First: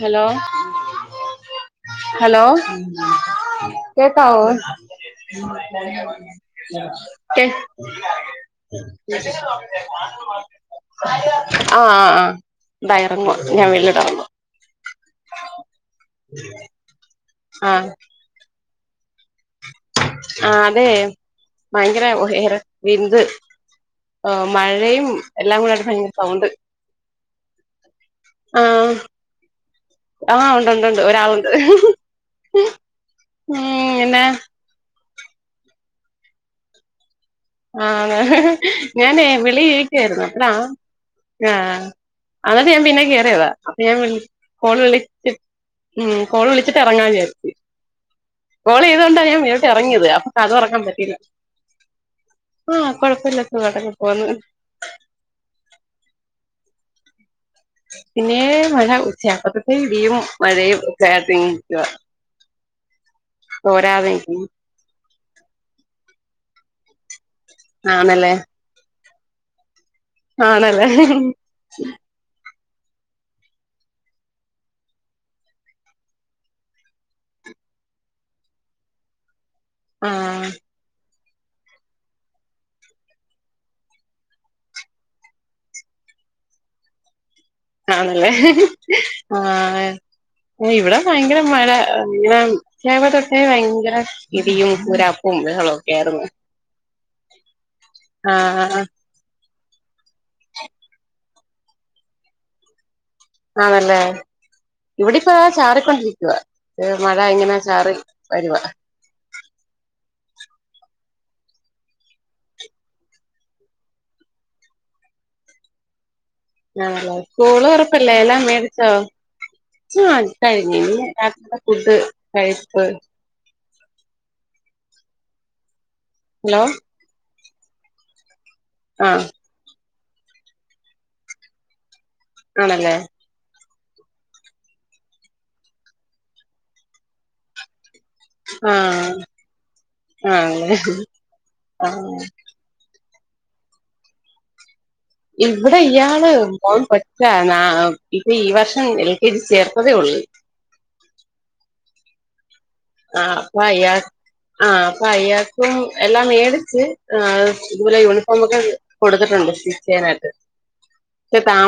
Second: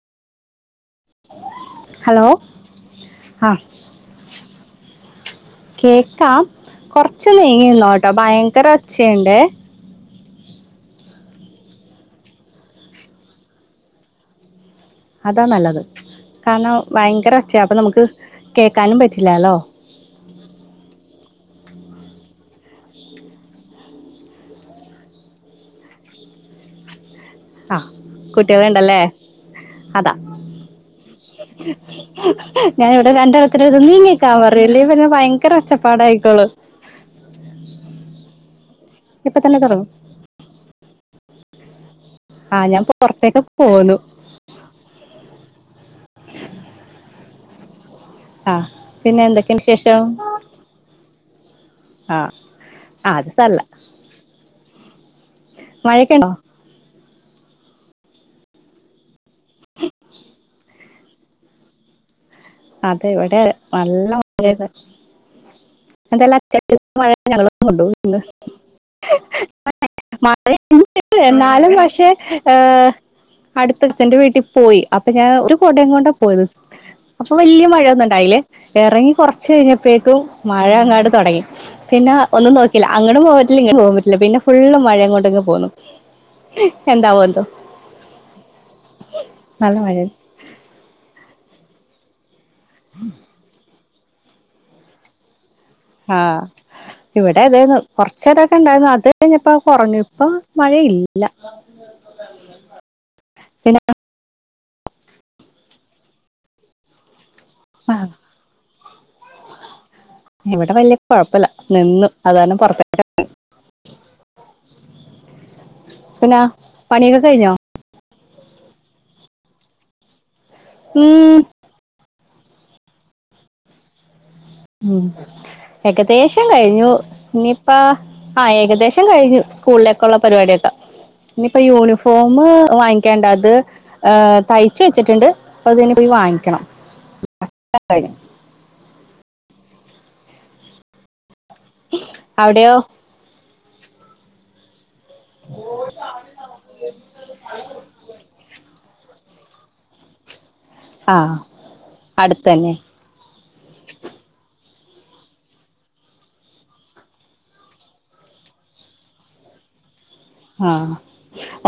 Hello hello ആ കേക്കാവോ കേക്കാം കൊറച്ച് കേക്ക നീങ്ങി നിന്നോട്ടോ ഭയങ്കര ഒച്ചയുണ്ട് ആ ആ ആ ദാ ഇറങ്ങുവാ ഞാൻ വെളീലോട്ട് ഇറങ്ങുവ അതാ നല്ലത് കാരണം ഭയങ്കര ഒച്ചയ അപ്പൊ നമുക്ക് കേക്കാനും പറ്റ് ആ അതെ ഭയങ്കര ഏറെ വിന്ത് മഴയും എല്ലാം കൂടെയായിട്ട് ഭയങ്കര സൗണ്ട് ആഹ് കുട്ടികൾ ആഹ് ഇണ്ടല്ലേ അത ആഹ് ഉണ്ട് ഉണ്ട് ഉണ്ട് ഒരാളുണ്ട് ഞാൻ ഇവിടെ രണ്ടെണ്ണത്തിൻ്റെ ഉം അടുത്തും പിന്നെ നീങ്ങിക്കാൻ പറഞ്ഞു ഇല്ലേൽ പിന്നെ ഭയങ്കര ഒച്ചപ്പാട ആയിക്കോളു ആഹ് ഞാനേ ഇപ്പൊ തന്നെ വെളിയിൽ തുടങ്ങും ഇരിക്കുവായിരുന്നു [unintelligible] ആ ആ അന്നിട്ട് ഞാൻ പിന്നെ പുറത്തേക്ക് കേറിയതാ അപ്പൊ പോന്നു ഞാൻ വിളി കോള് വിളി ച്ച് ഉം കോൾ വിളിച്ചിട്ട് ഇറങ്ങാന്ന് വിചാരിച്ചു ആ കോൾ ചെയ്ത് പിന്നെ കൊണ്ടാ ഞാൻ എന്തൊക്കെയാണ് ഇങ്ങോട്ട് വിശേഷം ഇറങ്ങിയത് അപ്പൊ കതക് തുറക്കാൻ പറ്റിയില്ല ആ ആ അത് കൊഴപ്പില്ല സാരല്ല സുഖമായിട്ടൊക്കെ പോവ്ന്ന് മഴയൊക്കെ ഉണ്ടോ പിന്നെ മഴ ഉച്ചയാക്കുമ്പഴതേക്കും ഇടിയും മഴയും ഒക്കെയായിട്ട് ഇങ്ങനെ നിക്കുവാ അതെ ഇവിടെ തോരാതെ നല്ല നിക്കുന്നു മഴയുണ്ട് അതെല്ല [unintelligible] കേരള കൊണ്ടുന്ന് ആണല്ലേ [unintelligible] മഴ ആണല്ലേ ഉണ്ട് എന്നാലും പക്ഷെ ഏ അടുത്തച്ഛന്റെ വീട്ടിൽ പോയി അപ്പൊ ഞാൻ ഒരു കോടേം കൊണ്ടാ പോയത് അപ്പൊ വലിയ മഴയൊന്നും ഇണ്ടായില്ലേ എറങ്ങി കുറചു ച്ചു കഴിഞ്ഞപ്പേക്കും ആഹ് മഴങ്ങട് തൊടങ്ങി പിന്നെ ഒന്നും നോക്കില്ല അങ്ങടും പോവാൻ പറ്റില്ല ഇങ്ങടും പോകാൻ പറ്റില്ല പിന്നെ ഫുള്ള് മഴയും കൊണ്ടിങ് പോന്നു എന്താവോ എന്തോ ആണല്ലേ ആ നല്ല മഴ ഇവിടെ ഭയങ്കര മഴ ഇങ്ങനെ രാവിലെ തൊട്ടേ ഭയങ്കര ഇടിയും ഊരാപ്പും ബഹളം ആഹ് ഇവിടെ ഇതായിന്ന് കുറച്ചു നേരൊക്കെ ആഹ് ഇണ്ടായിരുന്നു അത്കഴിഞ്ഞപ്പോ കുറഞ്ഞു ആഹ് മഴയില്ല [unintelligible] പിന്നെ ആണല്ലേ ഇവിടെപ്പോ ചാറിക്കൊണ്ടിരിക്കുവ ഏ മ താ എങ്ങനെ ചാറി വരുവാ ഇവിടെ വല്യ കുഴപ്പില്ല നിന്നു അതാരണം പുറത്തേട്ട പിന്നെ പണിയൊക്കെ കഴിഞ്ഞോ ക്കല്ല എല്ലാം മേടിചോ ആ കഴിഞ്ഞ ഇ ഉം രാത് ഫുഡ് കഴിപ്പ് ഉം ഏകദേശം ഹലോ കഴിഞ്ഞു ഇ ആ ആ ഏകദേശം ആഹ് കഴിഞ്ഞു സ്കൂളിലെ ക്കുള്ള പരിപാടിയൊക്കെ ഇനി ഇപ്പ യൂണിഫ് ഫോമ് ആണല്ലേ വാങ്ങിക്കാണ്ട അത് ഏഹ് തയ്ച്ച് വെച്ചിട്ടുണ്ട്. അപ്പ അത് പോയി വാങ്ങിക്കണം [inaudible] ആഹ് ആഹ് ആ അവിടെയോ ഇവിടെ ഇയാള് ഓൻ പൊക്കാന ഇപ്പ ഈ വർഷം ഇനി ഇത് ചേർത്തതേ ഉള്ളൂ ആ അടുത് തന്നെ ആ വയ്യാക് ആ പ്പയ്യാക്കും എല്ലാം മേടിച്ച് ഇതുപോലെ യൂണിഫോം ഒക്കെ കൊടുത്തിട്ടുണ്ട് സ്റ്റിച്ച് ചെയ്യാൽ ആ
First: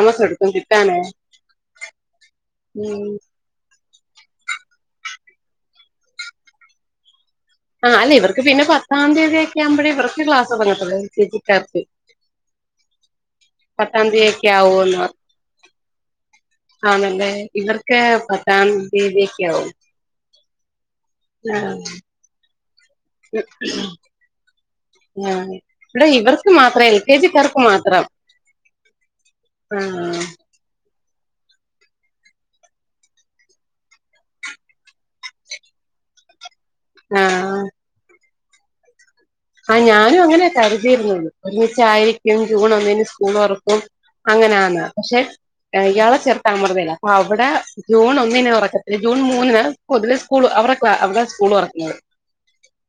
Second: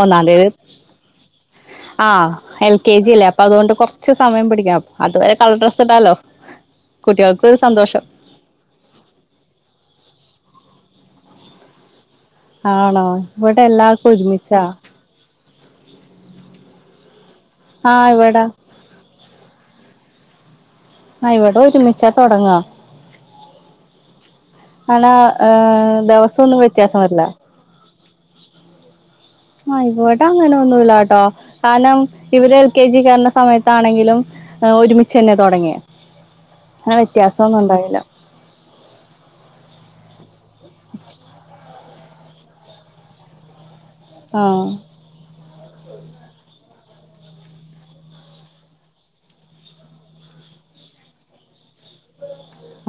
ഒന്നാം തീതി കിട്ടാനേ ആ എൽ കെ ഉം ജി അല്ലേ അപ്പൊ അതുകൊണ്ട് കൊർ ച്ച് സമയം പിടിക്കാം അതുവരെ കളർ ഡ്രസ്സ് ഇടാലോ കുട്ടികൾ ആ അല്ലേ ഇവക്ക് പിന്നെ പത്താം തീയതിയൊക്കെ ആകുമ്പോഴേ ഇവർക്ക് ക്ലാ തോടങ്ങത്തുള്ളൂ എൽ കേ ജീ കാർക്ക് ആണോ ഇവിടെ എല്ലാവർക്കും തീയതി ഒക്കെ ഒരുമിച്ചാ ആവുമെന്ന് ആണല്ലേ ഇവർക്ക് ആഹ് ഇവിടെ പത്താം തീയതിക്കെ ആവും ആ ഇവിടെ ഒരുമിച്ചാ തൊടങ്ങാ അങ്ങനെ ആ ഏഹ് ഇവിടെ ദിവസം ഇവർക്ക് ഒന്നും മാത്രം എൽ വ്യത്യാസം കെ ജിക്കാർക്ക് മാത്രം ആ ഇവടെ അങ്ങനെ ഒന്നുല്ലാ ട്ടോ കാണം ഇവര് എൽ കെ ജി കേർണ സമയത്താണെങ്കിലും ഒരുമിച്ചന്നെ തൊടങ്യിയെ അങ്ങനെ വ്യത്യാസം ഒന്നും ആഹ് ഉണ്ടായില്ല ആ [unintelligible] യിരിക്കും ജൂൺ ഒന്നിന് സ്കൂള് തൊർക്കും ആഹ് അങ്ങനാണ് പക്ഷെ ഇയാള് ചെർത്താ [unintelligible] അ ഇവടെ ജൂൺ ഒന്നിന് ഒറക്കത്തില്ല ജൂൺ മൂന്നിന് പൊതുവെ സ്കൂള് അവരെ അവിടെ സ്കൂൾ തൊറക്ക [unintelligible]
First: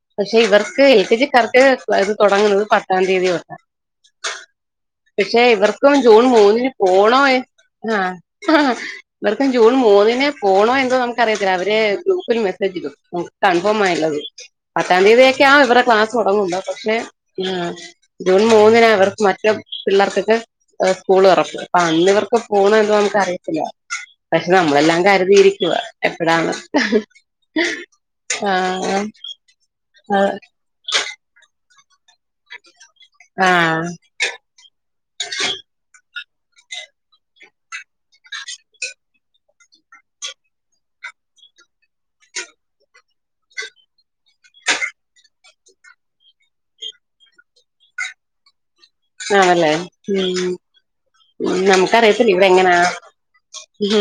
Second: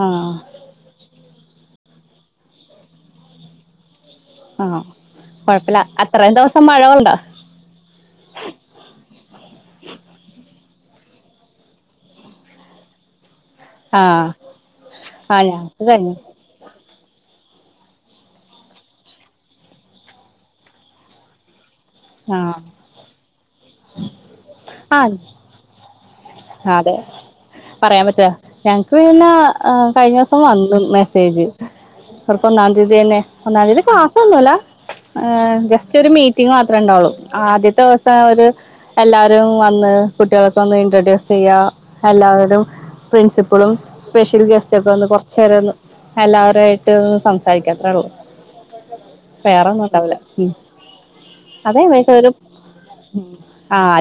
ആഹ് പക്ഷെ ഇവർക്ക് [unintelligible] ക്കാർക്ക് ഇത് തുടങ്ങുന്നത് പത്താം തീയതി തൊട്ട ആഹ് പക്ഷെ കൊഴപ്പില്ല ഇവർക്കും ജൂൺ അത്രയും ദിവസം മൂന്നിന് മഴ കൊണ്ടോ പോണോ ആ ഇവർക്കും ജൂൺ മൂന്നിന് പോണോ അ നമുക്ക അറിയത്തില്ല അവര് ഗ്രൂപ്പിൽ മെസ്സേജിടും കൺഫോമായാണുള്ളത് ആഹ് പത്താം ആഹ് തീയതിയൊക്കെയാണ് ഇവരെ ഞങ്ങക്ക് ക്ലാസ് കഴിഞ്ഞു [unintelligible] ആ ജൂൺ മൂന്നിനാ ഇവർക്ക് മറ്റേ പിള്ളേർക്കൊക്കെ സ്കൂൾ തൊർക്ക ആ അന്ന് ഇവർക്ക് ആഹ് പോണോ നമുക്കറിയത്തില്ല പക്ഷെ നമ്മളെല്ലാം കര്തിയിരിക്കുവാ ആ അതെ പറയാൻ പറ്റോ ഞങ്ങ്ക്ക് ആഹ് ന്നാ കഴിഞ്ഞ ദീസം വന്നു മെസ്സേ സ്സേജ് ചെൽപ്പം ഒന്നാം തീയതി തന്നെ ഒന്നാം തീയതി ആഹ് ക്ലാസ് ഒന്നുല്ല എ ജസ്റ്റ് ഒരു മീ- റ്റിങ്ങ് മാത്രേ ഉണ്ടാവൊള്ളൂ ആദ്യത്തെ ദിവസം ഒരു എല്ലാരും വന്ന് കുട്ടികൾക്കൊന്ന് ഇൻട്രൊഡ്യൂസ് ചെയ്യ എല്ലാവരും പ്രിൻസിപ്പളും സ്പെഷ്യൽ ഗെസ്റ്റെക്കെ വന്ന് കൊർച്ചേരൊന്നു എല്ലാവരായിട്ട് ഒന്ന് സംസാരിക്കത്രേള്ളൂ ആണല്ലേ വേറെന്നുണ്ടാവില്ല മ് ഉം അതെ [unintelligible] നമുക്കറിയത്തില്ല ഇവിടെ എങ്ങനാ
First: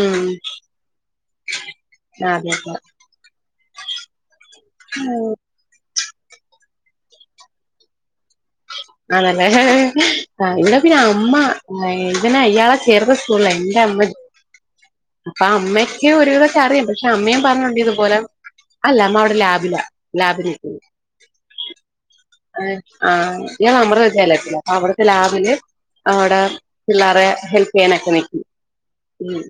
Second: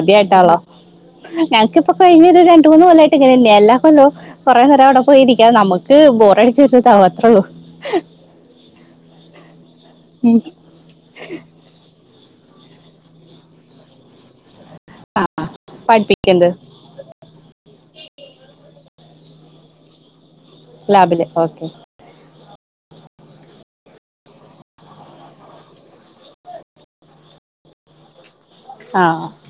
ഉം ഞങ്ങ്ക്ക് കഴിഞ്ഞൊരു അതെ അതെ രണ്ടുമൂന്നു കൊല്ലായിട്ടിങ്ങ എല്ലാ കൊല്ലോം കൊറേ നേരം അവ്ടെ പോയിരിക്ക നമ്മക്ക് ക്ക് ബോറടിച്ച് [unintelligible] അത്രേ ഒള്ളൂ ആണല്ലേ ഹ് ഹ് ഇന്ന പിന്നെ അമ്മ അതിനെ ഇയാളെ ചേർന്ന സ്കൂള എന്റെ അമ്മ ആ അപ്പൊ അമ്മക്ക് പഠിപ്പിക്കുന്നത് ഒരുവിതക്കെറിം പക്ഷെ അമ്മയും പറഞ്ഞണ്ട് ഇതുപോലെ അല്ല അമ്മ അവിടെ ലാബില ലാബിൽ നിൽക്കുന്നു ലാബില് ഓക്കെ ആഹ് ഞാൻ നമ്മടെ വിദ്യാലയത്തിലാ അവിടത്തെ ലാബില് അവിടെ പിള്ളേരെ ഹെൽപ്പ് ചെയ്യാനൊക്കെ നിക്കും. ആഹ് ഉം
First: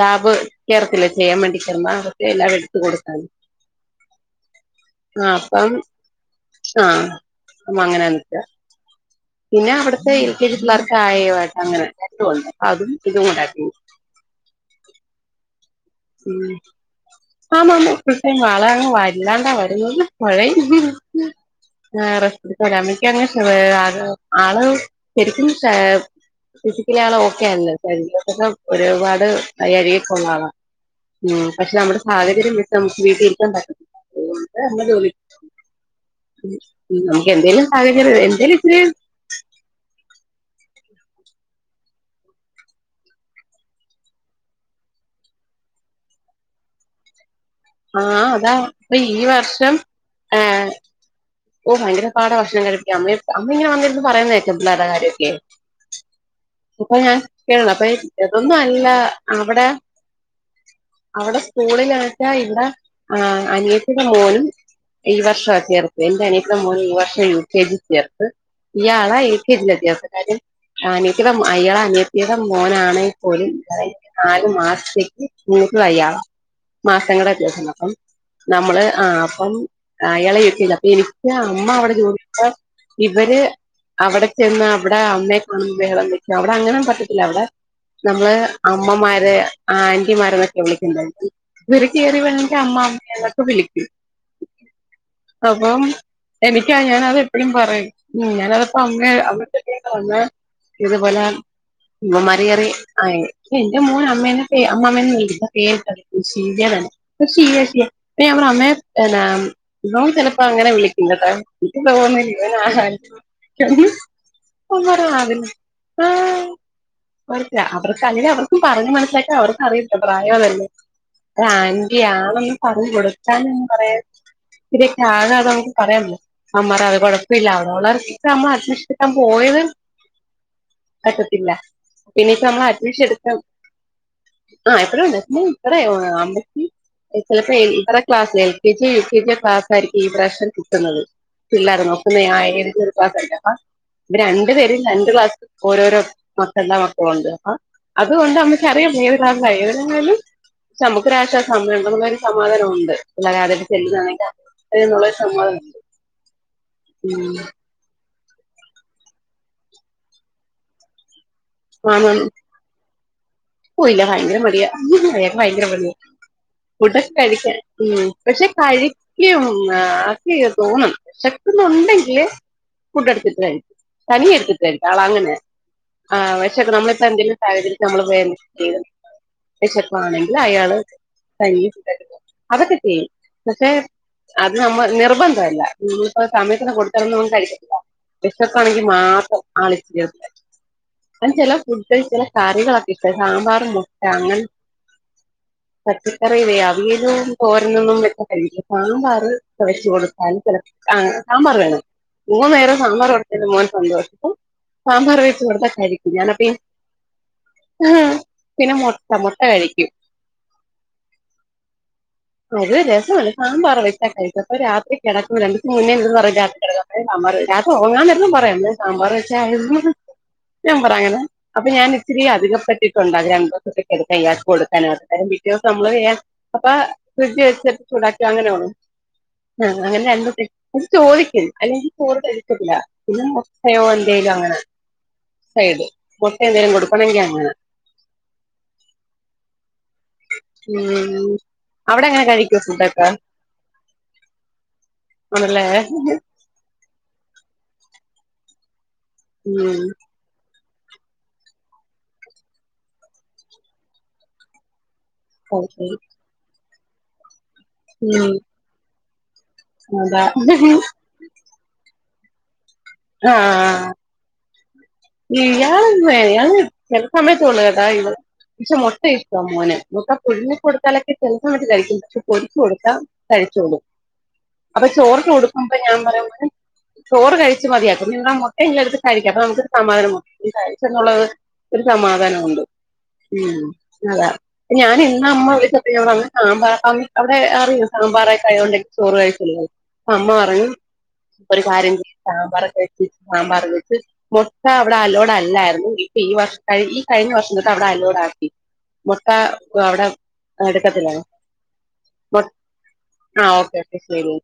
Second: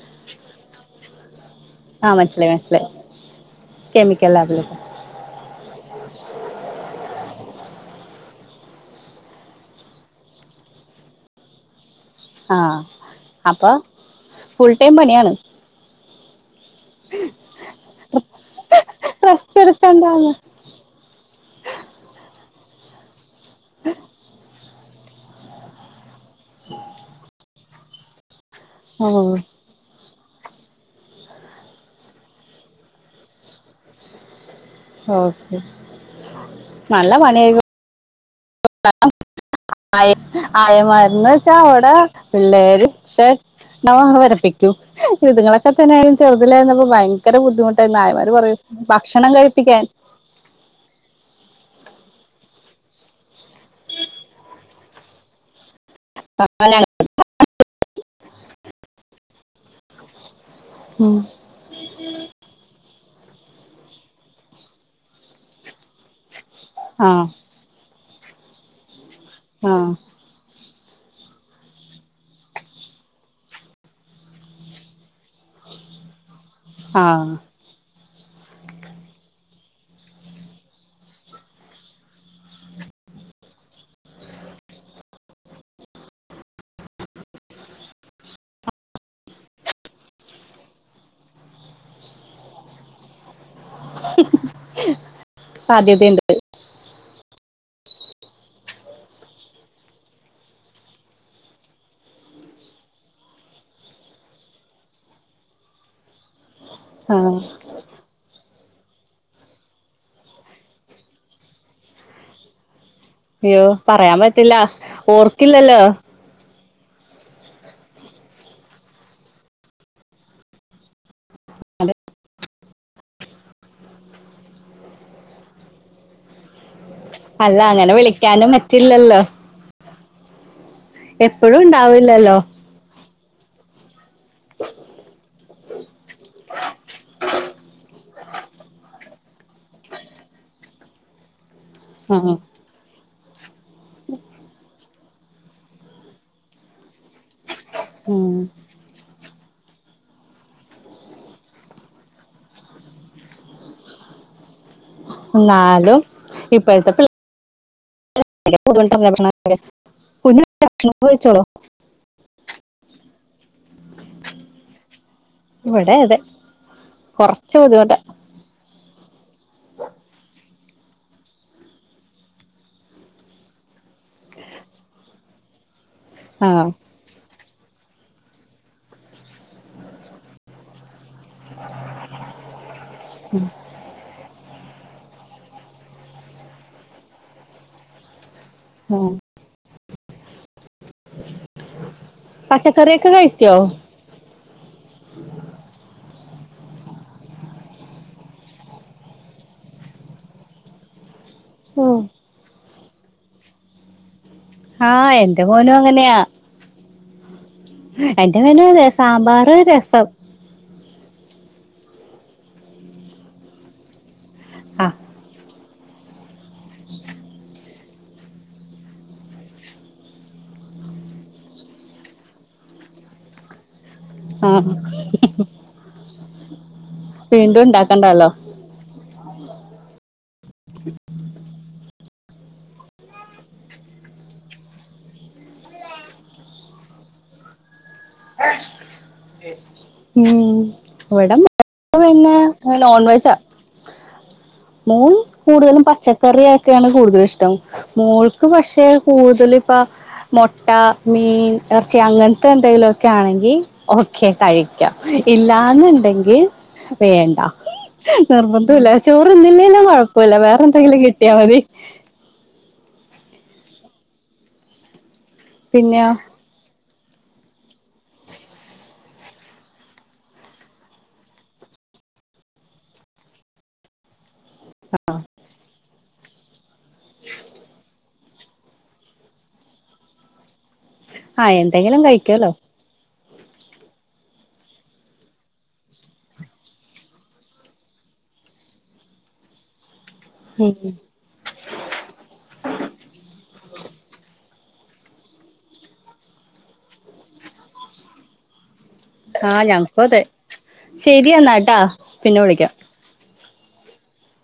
ലാബ് കേറത്തില്ലേ ചെയ്യാൻ മേണ്ടി ചെന്ന് ആഹ് അവിടുത്തെ മനസ്സിലായി എല്ലാം എടുത്തു മനസ്സിലായി കൊടുക്കാനും കെമിക്കൽ ലാബിലൊക്കെ ആ അപ്പം ആ അങ്ങനെന്നെ പിന്നെ അവിടത്തെ യു കേ ജി പിള്ളേർക്ക് ആയയുമായിട്ടങ്ങനെ ആ അപ്പോ ഫുൾ ടൈം പണിയാണ് ഉം [unintelligible] [unintelligible] [unintelligible] റെസ്റ്റ് എടുക്കണ്ടാന്ന് ആള് ശരിക്കും കാ ഫിസിക്കലി ആള് ഓക്കെ ആല്ലേ? [unintelligible] ഒരുപാട് ഓഹ് വയ്യാഴിക ഉള്ള ആളാ ഉം പക്ഷേ നമ്മുടെ സാഹചര്യം വെച്ച് നമുക്ക് വീട്ടിൽ നിക്കാൻ പറ്റ [unintelligible] ജോലി ഓക്കെ നമുക്ക് എന്തെങ്കലും സാഹചര്യം എന്തേലും ഇച്ചിരി ആ ആയ ആയമാര് എന്ന് വെച്ചാ അവിടെ പിള്ളേര് ക്ഷ ണ്ണ വരപ്പിക്കും ഇതുങ്ങളൊക്കെ തന്നെ ചെറുതലായിരുന്നപ്പോ ഭയ ങ്കര ബുദ്ധിമുട്ടായിരുന്നുന്ന് ആഹ് ആയമാര് അതാ പറയും ഇപ്പൊ ഈ ഭക്ഷണം കഴിപ്പിക്കാൻ ഓ ഭയങ്കര പാടാ ഭക്ഷണം കഴിപ്പിക്കാൻ അമ്മ അമ്മ ഇങ്ങനെ വന്നിരുന്ന് പറയു കേക്കാം പിള്ളേരുടെ കാര്യക്കെ. ഇപ്പൊ ഞാൻ [unintelligible] ഇതൊന്നും അല്ല അവിടെ ഉം അവിടെ സ്കൂളിലാക്കാ ഇവിടെ ആ അനിയത്തിടെ മോനും ഈ വർഷാ ചേർ എന്റെ അനിയ ന്റെ മോൻ ഈ ആഹ് വർഷം യു കെ ജി ചേർത്ത് അഹ് എൽ കെ ആഹ് ജിലെത്തിയോ [unintelligible] അനിയത്തിടെ എളയ അനിയത്തീടെ മോനാണെങ്കിൽ പോലും നാലു മാസത്തേക്ക് മൂത്ത ത് അയാളാ. മാസങ്ങളുടെ ആഹ് വ്യത്യാസമുണ്ട് അപ്പം നമ്മള് ആ അപ്പം അയാളെ ഇരുത്തിയതാ എനിക്ക് അമ്മ അവിടെ പോദിച്ച ഇവര് അവിടെ ചെന്ന് അവിടെ അമ്മയെ കണ്ട് ബഹളം വക്കും അവിടെ അങ്ങനൊന്നും പറ്റത്തില്ല അവിടെ നമ്മള് അമ്മമാര് ആറ്റിമാരന്നൊക്കെ വിളിക്കണ്ടേത് ഇവര് കയറി വന്ന് അമ്മാ അമ്മേ എന്നൊക്കെ വിളിക്കും അപ്പം സാധ്യതയുണ്ട് എനിക്കാ ഞാൻ [unintelligible] എപ്പഴും പറയും ഉം ഞാനപ്പോ അമ്മ അവിടത്തെ അമ്മ വന്നാൽ ഇതുപോല ഇവന്മാര് കയറി എന്റെ മോൻ അമ്മേനെ പേര് അമ്മമ്മേ പേര് ഇട്ട വിളിക്കുന്നെ ഷീജേന്ന് ആണ് ആഹ് ഷീജേച്ചിയെ അപ്പൊ ഞാൻ പറയും അമ്മേ ചെലപ്പ് അപ്പൊ അങ്ങനെ വിളിക്കും കെട്ടൊ എന്റെ മോനു ഇവനാര് അയ്യോ പറയാൻ പറ്റില്ല ഓർക്കില്ലല്ലോ വർക്ക് അവർക്ക് അല്ലെങ്കിൽ അവർക്കും പറഞ്ഞ് മനസ്സിലാക്കാ അവർക്ക് അറിയത്തില്ല പ്രായം അതല്ലേ ആന്റി ആണെന്ന് പറഞ്ഞ് കൊടുക്കാനും പറയാനും ഇത്തിരി ആകെ അത് നമുക്ക് പറയാല്ലോ അവാന്മാരാക കുഴപ്പമില്ല അല്ല അവരെ അങ്ങനെ വളർച്ച വിളിക്കാനും നമ്മള് അഡ്ജസ്റ്റ് ചെയ്യാൻ പറ്റില്ലല്ലോ പോയത് പറ്റത്തില്ല എപ്പഴും ഉണ്ടാവില്ലല്ലോ പിന്നിപ്പ നമ്മൾ അഡ്മിഷൻ എടു [inaudible] ആഹ് എപ്പോഴുണ്ട് നീ [unintelligible] അമ്മച്ചി ചിലപ്പോ ഇത്രേ ക്ലാസ്സിലെ L K G U K G class ആയിരിക്കും ഈപ്രാവശ്യം കിട്ടുന്നത് ഇല്ലായിരുന്നു നോക്കുന്നു ഉം ഞാൻ ഏണി കയറി [unintelligible] രണ്ടു പേരും ര ക്ലാസ്സ്‌ ഓരോരോ മക്കൾടെ മക്കളുണ്ട് ആ ഉം അതുകൊണ്ട് അമ്മയ്‌ക്കറിയാം ഏതെ [unintelligible] ഏതെങ്കിലും നമുക്കൊരാശ്വാസം അമ്മയുണ്ടെന്നുള്ള സമാധാനം ഉണ്ട് പിള്ളേര് ആദ്യായിട്ട് ചെല്ലുന്ന ന്നാലും ഇപ്പോഴത്തെ പി ഉം [unintelligible] വെച്ചോളൂ മാമൻ പോയില്ല ഭയങ്കര മടിയ അയാൾക്ക് ഭയങ്കര മടിയ ഇവിടെ അതെ ഫുഡോക്കെ കഴിക്കാൻ കൊറച്ച് ബുദ്ധിമുട്ടാ ഉം പക്ഷെ കഴിക്കും ആക്കി തോന്നണം വിഷക്കുന്നുണ്ടെങ്കില് ഫുഡ് എടുത്തിട്ട് കഴിക്കും തനിയെ എടുത്തിട്ട് കഴിക്കും ആള അങ്ങനെയാ ആ പക്ഷെ ആഹ് നമ്മളിപ്പ എന്തെലും സാഹചര്യത്തിൽ നമ്മള് വേറേ [unintelligible] വിശപ്പാണെങ്കിൽ അയാള് കഴുകിയും വെയ്ക്കും അതൊക്കെ ചെയ്യും പക്ഷെ അ നമ്മ നിർബന്ധമില്ല നമ്മളിപ്പോ സമയത്തിന് കൊടുത്താലൊന്നും അവൻ കഴിക്കത്തില്ല വിശപ്പാണെങ്കിൽ ഉം മാത്രം ആളി ആ ചില ഫുട് ചില കാര്യങ്ങളൊക്കെ പച്ചക്കറിയൊക്കെ കഴിക്കോ സാമ്പാർ മുട്ട അങ്ങനെ പറ്റി കറിയവേ അവിയലും തോരനൊന്നും വെച്ചകഴിക്കത്തില്ല സാമ്പാർ വെച്ച് കൊടുത്താൽ ചിലപ്പൊ ആ സാമ്പാർ വേണം ഉം മൂന്നു നേരം സാമ്പാർ കൊടുത്തുകഴിഞ്ഞ മോൻ സന്തോഷം ആഹ് സാമ്പാർ വെച്ച് എന്റെ കൊടുത്ത മോനും കഴിക്കും അങ്ങനെയാ ഞാനപ്പ എന്റെ മേനും പിന്നെ അതെ മുട്ട സാമ്പാറ് രസം ഇതേ രസമില്ല സാമ്പാർ വെച്ച കഴിക്കും അപ്പൊ രാത്രി ആഹ് [unintelligible] [unintelligible] പറയാം സാമ്പാർ വെച്ചായി ഞാൻ പറയാ അങ്ങനെ അപ്പൊ ഞാൻ ഇത്തിരി അധികം [unintelligible] ആഹ് [unintelligible] അപ്പ ഫ്രിഡജി വീണ്ടും വെച്ചിട്ട് ചൂടാക്കി ഉണ്ടാക്കണ്ടല്ലോ അങ്ങനെയ ഉള്ളു അങ്ങനെ [unintelligible] ചോദിക്കും അല്ലെകില്ലേ ചോറെ കഴിക്കത്തില്ല പിന്നെ മൊട്ടയോ എന്തെങ്കിലും അങ്ങനെ [unintelligible] മൊട്ട എന്തേലും കൊടുക്കണമെങ്കിൽ അങ്ങനെ ഉം ഉം ഇവിടെ [unintelligible] അവിടെ എങ്ങനെ പിന്നെ കഴിക്കോ ഫുഡൊക്കെ നോൺവെജാ മോൻ ആണല്ലേ കൂടുതലും പച്ചക്കറിയൊക്കെയാണ് കൂടുതലും ഇഷ്ടം മോൾക്ക് പക്ഷെ കൂടുതൽ ഇപ്പൊ ഉം മൊ മുട്ട മീൻ ഇറച്ചി അങ്ങനത്തെ എന്തെങ്കിലൊക്കെ ആണെങ്കിൽ ഓക്കെ കഴി ഇല്ലാന്ന്ണ്ടെങ്കിൽ ഓക്കെ വേണ്ട ഉം നിർബന്ധഇല്ല [unintelligible] അതാ കുഴപ്പമില്ല വേറെ എന്തെങ്കിലും കിട്ടിയാൽ മതി ആഹ് [unintelligible] എന്തുവാ പിന്നെ [unintelligible] ചില സമയതൊള്ളൂ കേട്ട ഇത് പക്ഷെ മോട്ട ഇഷ്ട മോന് മുട്ട പുഴുങ്ങി കൊടുത്താലൊക്കെ ചെല സമയത്ത് കഴിക്കും പക്ഷെ പൊരിച്ചേ കൊടുത്താ കഴിച്ചോളും അപ്പൊ ചോറ് കൊടുക്കുമ്പൊ ഞാൻ പറയും ചോറ് കഴി [unintelligible] മൊട്ട ഇങ്ങ് എടുത്ത് കഴിക്കാം അപ്പൊ നമുക്ക് സമാധാനം ആവും [unintelligible] കഴിച്ച് എന്നുള്ളത് ആ ഒരു എന്തെങ്കിലും കഴിക്കല്ലോ സമാധാനമുണ്ട് ഉം അതാ ഞാൻ ഇന്ന് അമ്മ വിളിച്ചപ്പോ ഞാൻ പറഞ്ഞ് സാമ്പാറാന്ന് അവിടെ അറിയും സാമ്പാറ് ആയത് കൊണ്ട് ചോറ് കഴിക്കില്ലെന്ന് അ അമ്മ പറഞ്ഞു ഉം ഒരു കാര്യ സാമ്പാറൊക്കെ കഴിച്ച് സാമ്പാർ വെച്ച് മൊട്ട അവിടെ അലൗഡ് അല്ലായിരുന്നു ഇപ്പൊ ഈ വർഷം ഈ കഴിഞ്ഞ വർഷം തൊട്ട് അവിടെ അലൗഡ് ആക്കി മുട്ട ആ ഞങ്ങക്കും അവിടെ അതെ എടുക്കത്തില്ല ശെരിയെന്നാ ട്ടാ പിന്നെ വിളിക്കാം ആഹ ഓക്കെ ഓക്കെ ശരി ഓ